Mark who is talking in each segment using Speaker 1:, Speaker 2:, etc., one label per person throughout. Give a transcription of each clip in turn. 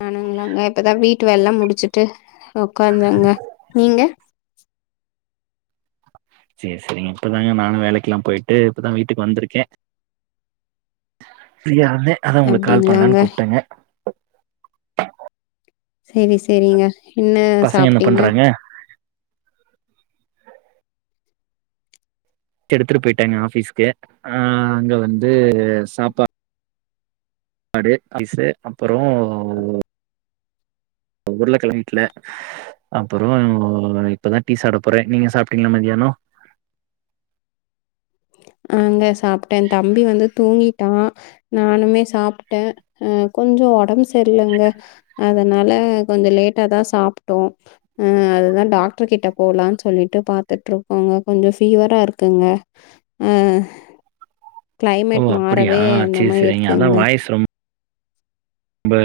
Speaker 1: நானுங்களாங்க இப்பதா வீட்டு வேல்லா முடிச்சுட்டு உக்காந்தங்க நீங்க
Speaker 2: சேர் செரிங்க இப்பதாங்க நானு வேலைக்கெல்லா போய்ட்டு இப்பதா வீட்டுக்கு வந்திருக்கே ஃப்ரியா அதே அதா உங்களுக்கு கால்
Speaker 1: அப்டிங்களாங்க
Speaker 2: பண்ணலான் கூப்ட்டங்க
Speaker 1: சேரி சேரிங்க என்ன
Speaker 2: பசங்க என்ன
Speaker 1: சாப்ட்டீங்க
Speaker 2: பண்றாங்க எடுத்துட்டு போயிட்டங்க ஆஃபீஸ்க்கு ஆஹ் அங்க வந்து சாப் பாடு [inaudible] அப்பறோ
Speaker 1: [unintelligible]
Speaker 2: உருளக்கெழங்கு வீட்ல அப்பறோ இப்பதா டீ சாப்ட போறே நீங்க சாப்ட்டீங்களா மதியானோ
Speaker 1: ஆஹ்ங்க சாப்ட்டே தம்பி வந்து தூங்கி டோ நானுமே சாப்ட்டே அ கொஞ்சோ ஒடம்பு செர்லங்க அதனால கொஞ்ச லேட்டா தா சாப்ட்டோ அ அதுதா டாக்ட்ரு கிட்ட போலான் சொல்லிட்டு பாத்துட்ருக்கோங்க கொஞ்சோ ஃபீவரா இருக்குங்க ஏஹ்
Speaker 2: ஓ
Speaker 1: கிளைமேட்
Speaker 2: அப்படியா
Speaker 1: மாறவே அந்த
Speaker 2: சேரி
Speaker 1: மாரி
Speaker 2: சேரிங்க
Speaker 1: இருக்குங்க
Speaker 2: ப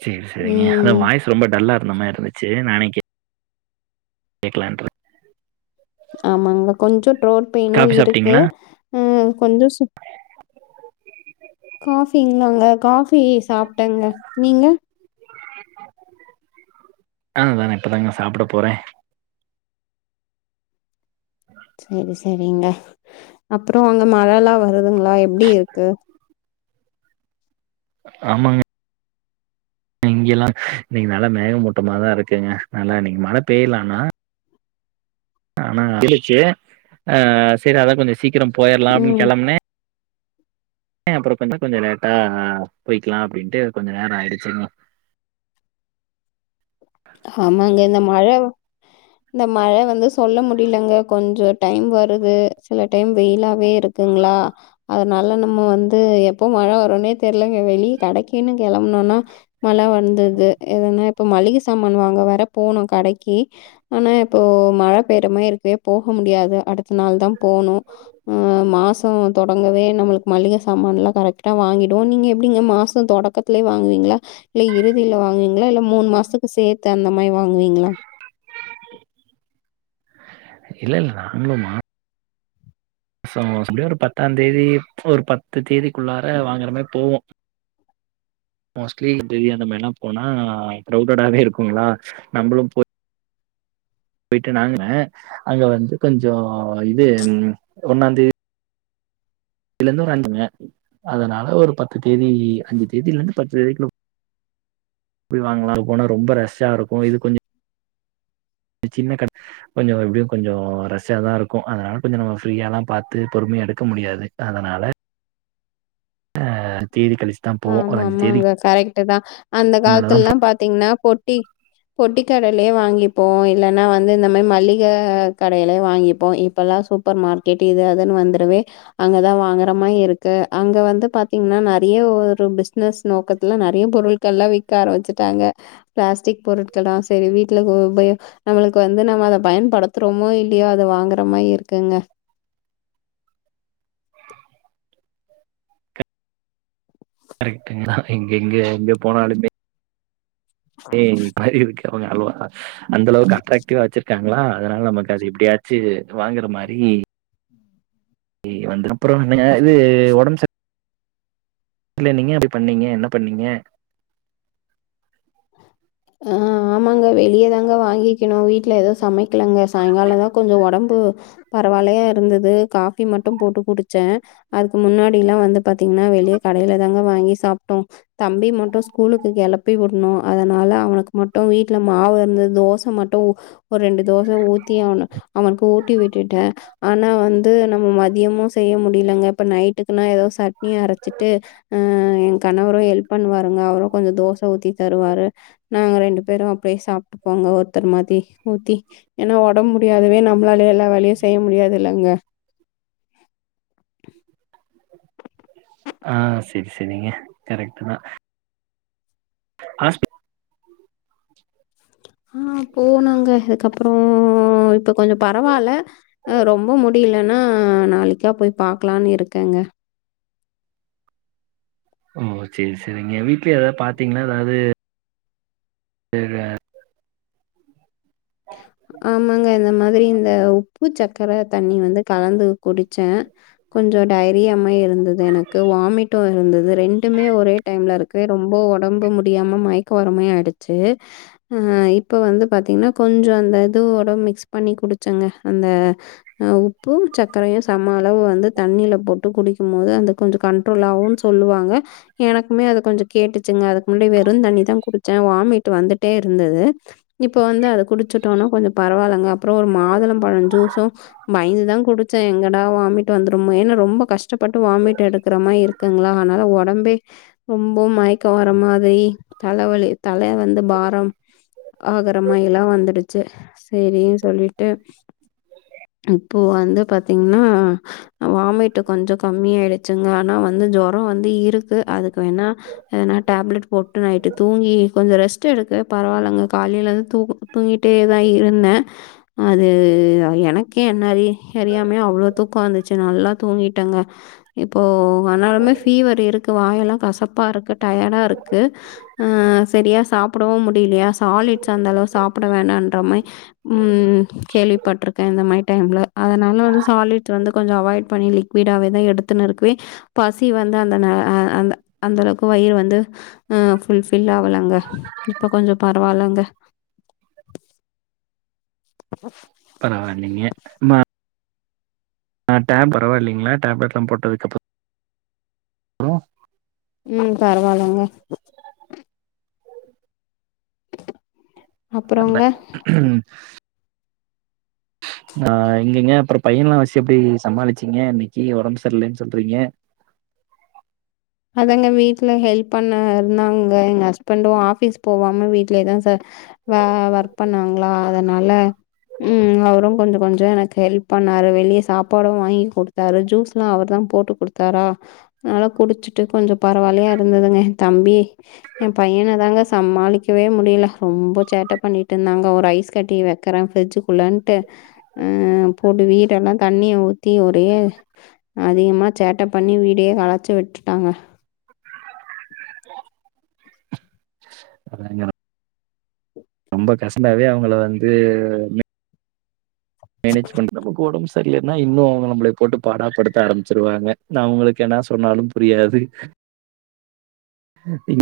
Speaker 2: சேர் செரிங்க
Speaker 1: ம்
Speaker 2: அதன் வாய்ஸ் ரொம்ப டல்லா ருந்த மார்ருந்துச்சு நானே கே கேக்கலான்ட்டுருக்
Speaker 1: ஆமாங்க கொஞ்சோ ட்ரோட் பெயினு
Speaker 2: காபி
Speaker 1: இருக்கு
Speaker 2: சாப்ட்டீங்களா
Speaker 1: அஹ் கொஞ்ச சுக் காஃபிங்ளாங்க காஃப் பி சாப்ட்டங்க நீங்க
Speaker 2: அ நானு இப்பதாங்க சாப்ட போறே
Speaker 1: சேரி சேரிங்க அப்பறோ அங்க மழல்லா வ வருதுங்களா எப்டி இருக்கு
Speaker 2: ஆமாங்க இங்கெல்லா இன்னிக்கு நல்லா மேகமூட்டமாதா இருக்குங்க நல்லா இன்னிக்கு மழ பேய்ல ஆனா ஆனா [inaudible] ஆஹ் சேரி அதா கொஞ்சோ சீக்கிரம் போயிரலா அப்டின்னு
Speaker 1: ம்
Speaker 2: கெளம்புனே ஏ அப்புறப்ப இன்னு கொஞ்சோ லேட்டா போய்க்கலா அப்படின்ட்டு கொஞ்ச நேரோ ஆயிடுச்சுங்க
Speaker 1: ஆமாங்க இந்த மழ வ இந்த மழ வந்து சொல்ல முடியலங்க கொஞ்சொ டைம் வருது சில டைம் வெயிலாவே இருக்குங்களா அதனால நம்ம வந்து எப்போ மழ வருனே தெரியலங்க வெளியே கடைக்குன்னு கெளம்புனோனா மழ வந்தது எதனா இப்போ மல்லிக சாமான் வாங்க வேற போணு கடைக்கு ஆனா இப்போ மழ பெய்ற மாரி இருக்குவே போக முடியாது அடுத்த நாள்தா போனு ஆஹ் மாசம் தொடங்கவே நம்மளுக்கு மளிக சாமான்லா கரெக்டா வாங்கிடுவோ நீங்க எப்டிங்க மாசொ தொடக்கத்துலயே வாங்குவீங்களா இல்ல இறுதியில வாங்குவீங்களா இல்ல மூணு மாசத்து க் சேத்து அந்த மாரி வாங்குவீங்களா
Speaker 2: இல்ல இல்ல நாங்களு மா மாச மாசம் முடியதோட ஒரு பத்தாந் தேதி ஒரு பத்து தேதி குள்ளார வாங்கற மாரி போவோ மோஸ்ட்லி [unintelligible] அந்த மாரில்லா போனா கிரவுடட்டாவே இருக்குங்களா நம்மளும் போய் யிட்டு நாங்குன அங்க வந்து கொஞ்சோ இது ஒன்னாந் தேதி ல இருந்து ஒரு அஞ்சுங்க அதனால ஒரு பத்து தேதி அஞ்சு தேதியில இருந்து பத்து தேதிக்குள்ள போய் வாங்கலா இப்போ போனா ரொம்ப ரஸ் ஜா இருக்கு இது கொஞ்சொ சின்ன கட கொஞ்சொ எப்படியு கொஞ்சொ ரஷ்ஷாதா இருக்கு அதனால கொஞ்சொ நம்ம ஃப்ரீயால்லா பாத்து பொறுமையா எடுக்க முடியாது அதனால ஆஹ்
Speaker 1: ஆமா ஆமாங்க கரெக்ட்தா அந்த
Speaker 2: மேலதா
Speaker 1: காலத்துலல்லா பாத்தீங்கன்னா பொட்டி பொட்டி கடயிலயே வாங்கிப்போ இல்லன்னா வந்து இந்த மார் மல்லிக கடையிலயே வாங்கிப்போ இப்பல்லா சூப்பர் மார்க்கெட் இது அதுன்னு வந்துருவே அங்கதா வாங்குற மாரி இருக்கு அங்க வந்து பாத்திங்கனா நெறைய ஒரு ஒரு பிசினஸ் நோக்கத்துல நெறைய பொருட்கள்ல்லா விக்க ஆரம்பிச்சுட்டாங்க பிளாஸ்டிக் பொருட்கள்ளா சரி வீட்டுல உ உபயோ நம்மளுக்கு வந்து நம்ம அத பயன்படுத்துறோமோ இல்லயோ அத வாங்குற மாய் இருக்குங்க
Speaker 2: கரெக்ட்ங்கா எங்க எங்க எங்க போனாலுமே ஏ [unintelligible] [inaudible] அந்தளவுக்கு அட்ராக்டிவா வச்சிருக்காங் ங்ளா அதனால நமக்கு அது எப்படியாச்சு வாங்குற மாரி வந்துரு அப்புறோ என்னங்க இது ஒடம்பு சரி இல்ல நீங்க அப்படி பண்ணீங்க என்ன பண்ணீங்க
Speaker 1: ஆஹ் ஆமாங்க வெளிய தாங்க வாங்கிக்கணு வீட்ல எது சமைக்கலங்க சாயங்காலந்தா கொஞ்சோ ஒடம்பு பரவாயில்லையா இருந்தது காஃபி மட்டும் போட்டு குடிச்ச அதுக்கு முன்னாடி எல்லா வந்து பாத்தீங்கன்னா வெளிய கடைல தாங்க வாங்கி சாப்பிட்டோ தம்பி மட்டு ஸ்கூலுக்கு கிளப்பி விடணு அதனால அவனுக்கு மட்டு வீட்ல மாவு இருந்தது தோச மட்டு ஒரு ரெண்டு தோச ஊத்தி அவ அவனுக்கு ஊட்டி விட்டுட்ட ஆனா வந்து நம்ம மதியமு செய்ய முடியலங்க இப்ப நைட்டுக்குன்னா எதோ சட்னி அரச்சிட்டு அஹ் என் கணவரு ஹெல்ப் பண்ணுவாருங்க அவரு கொஞ்சோ தோச ஊத்தி தருவாரு நாங்க ரெண்டு பேரு அப்படியே சாப்பிட்டு போங்க ஒருத்தர் மாரி ஊத்தி ஏனா ஒடம்பு முடியாதவே நம்மளாலே எல்லா வேலையு செய்ய முடியாது இல்லங்க
Speaker 2: ஆஹ் சரி சரிங்க கரெக்ட்தா ஆ
Speaker 1: ஆஹ் போனோங்க அதுக்கப்புறோ இப்ப கொஞ்சோ பரவால்ல ரொம்ப முடியலனா நாளைக்கா போய் பாக்கலானு இருக்கேங்க
Speaker 2: ஓ செரி செரிங்க வீட்ல எதாவது பாத்தீங்கன்னா எதாவது
Speaker 1: ஆமாங்க இந்த மாதிரி இந்த உப்புச்சக்கர தண்ணி வந்து கலந்து குடிச்ச கொஞ்சோ டையரியாமாரி இருந்தது எனக்கு வாமிட் இருந்தது ரெண்டுமே ஒரே டைம்ல இருக்கு ரொம்ப ஒடம்பு முடியாம மயக்கோ வர்ரமாரி ஆயிடுச்சு உம் இப்ப வந்து பாத்தீங்கன்னா கொஞ்சோ அந்த எதாது ஓட மிக்ஸ் பண்ணி குடிச்சங்க அந்த உப்பு சக்ரையு சம அளவு வந்து தண்ணியில போட்டு குடிக்கும்போது அந்த கொஞ்சோ கண்ட்ரோல் ஆகுன்னு சொல்லுவாங்க எனக்குமே அத கொஞ்சோ கேட்டுச்சுங்க அதுக்கு முன்னாடி வெறுந்தண்ணிதா குடிச்ச வாமிட் வந்துட்டே இருந்தது இப்போ வந்து அத குடிச்சு ஜூஸும் பயந்து தான் குடிச்சேன். எங்கடா வாமிட் வந்துருமோ ஏனா ரொம்ப கஷ்டப்பட்டு வாமிட் எடுக்கிற மாயி இருக்குங்ளா அதனால ஒடம்பே ரொம்ப மயக்கோ வர மாரி தலைவலி தல வந்து பாரம் ஆகுற மாயி எல்லா வந்துடுச்சு ச்ச சரினு சொல்லிட்டு இப்போ வந்து பாத்தீங்கன்னா வாமிட் கொஞ்ச கம்மியாயிடுச்சுங்க ஆனா வந்து ஜொரம் வந்து இருக்கு அதுக்கு வேணா ஏன்னா டேப்லெட் போட்டு நைட்டு தூங்கி கொஞ்ச ரெஸ்ட் எடுக்க பரவாலங்க காலையில இருந்து தூங்கிட்டு டே தான் இருந்தேன் அது எனக்கே என்ன அறி அறியாமே அவ்ளோ தூக்கம் வந்துச்சு நல்லா தூங்கிட்டேங்க இப்போ ஆனாலுமே ஃபீவர் இருக்கு வாயெல்லாம் கசப்பா இருக்கு டயர்டா இருக்கு ம்ம் சரியா சாப்பிடவும் முடியலையா சாலிட்ஸ் அந்தளவு சா வேணான்ற மாயி உம் கேள்விப்பட்ருக்கேன் இந்த மாதிரி டைம்ல அதனால வந்து சாலிட் வந்து கொஞ்ச அவாய்ட் பண்ணி லிக்வீடாவே தான் எடுத்துன்னு இருக்கவே பசி வந்து அந்த ஆ, ஆ அந்த அளவுக்கு வயிற வந்து ஹ ஃபுல் ஃபில் ஆவளங்க இப்ப கொஞ்ச பரவாலங்க [inaudible]
Speaker 2: பரவாயில்லிங்க மா ஆ [unintelligible] பரவாயில்லைங்களா டேப்லட்ல்லாம் போட்டதுக்கப்பறம் உ
Speaker 1: உம் பரவாலங்க
Speaker 2: வர்ல
Speaker 1: அப்புறங்க,
Speaker 2: ஆஹ் எங்கங்க அப்புறம் பையன் வசி எப்படி சமாளிச்சீங்க இன்னைக்கி ஒடம்பு சரிலேன்னு சொல்றீங்க
Speaker 1: அதங்க வீட்டுல ஹெல்ப் பண்ண இருந்தாங்க எங்க ஹஸ்பண்டும் ஆபீஸ் போவாம வீட்லேதான் சார் ஒர்க் பண்வாங்களா அதனால உம் அவரும் கொஞ்ச கொஞ்ச எனக்கு ஹெல்ப் பண்ணாரு வெளியே சாப்பாடும் வாங்கி குடுத்தாரு ஜூஸ்லாம் அவரு தான் போட்டு குடுத்தாரா அதனால குடிச்சு விட்டு கொஞ்ச பரவால்லையா இருந்ததுங்க எதம்பி என் பையன தாங்க சமாளிக்கவே முடியல ரொம்ப சேட்டை பண்ணிட்டு இருந்தாங்க ஒரு ஐஸ் கட்டி வைக்கறேன் ஃபரிட்ஜுக்குள்ளேன்ட்டு போட்டு வீடெல்லாம் தண்ணிய ஊத்தி ஒரே அதிகமா சேட்டை பண்ணி வீடையே களைச்சி விட்டு டாங்க
Speaker 2: [unintelligible] ரொம்ப கஷன்டாவே அவங்கள வந்து மேனேஜ் பண்றளவுக்கு ஒடம்பு அப்டியென்ன இல்ல அவங்க நம்மள போட்டு பாடாப்படுத்த ஆரம்பிச்சிருவாங்க நான் அவங்களுக்கு என்ன சொன்னாலும் புரியாது [unintelligible]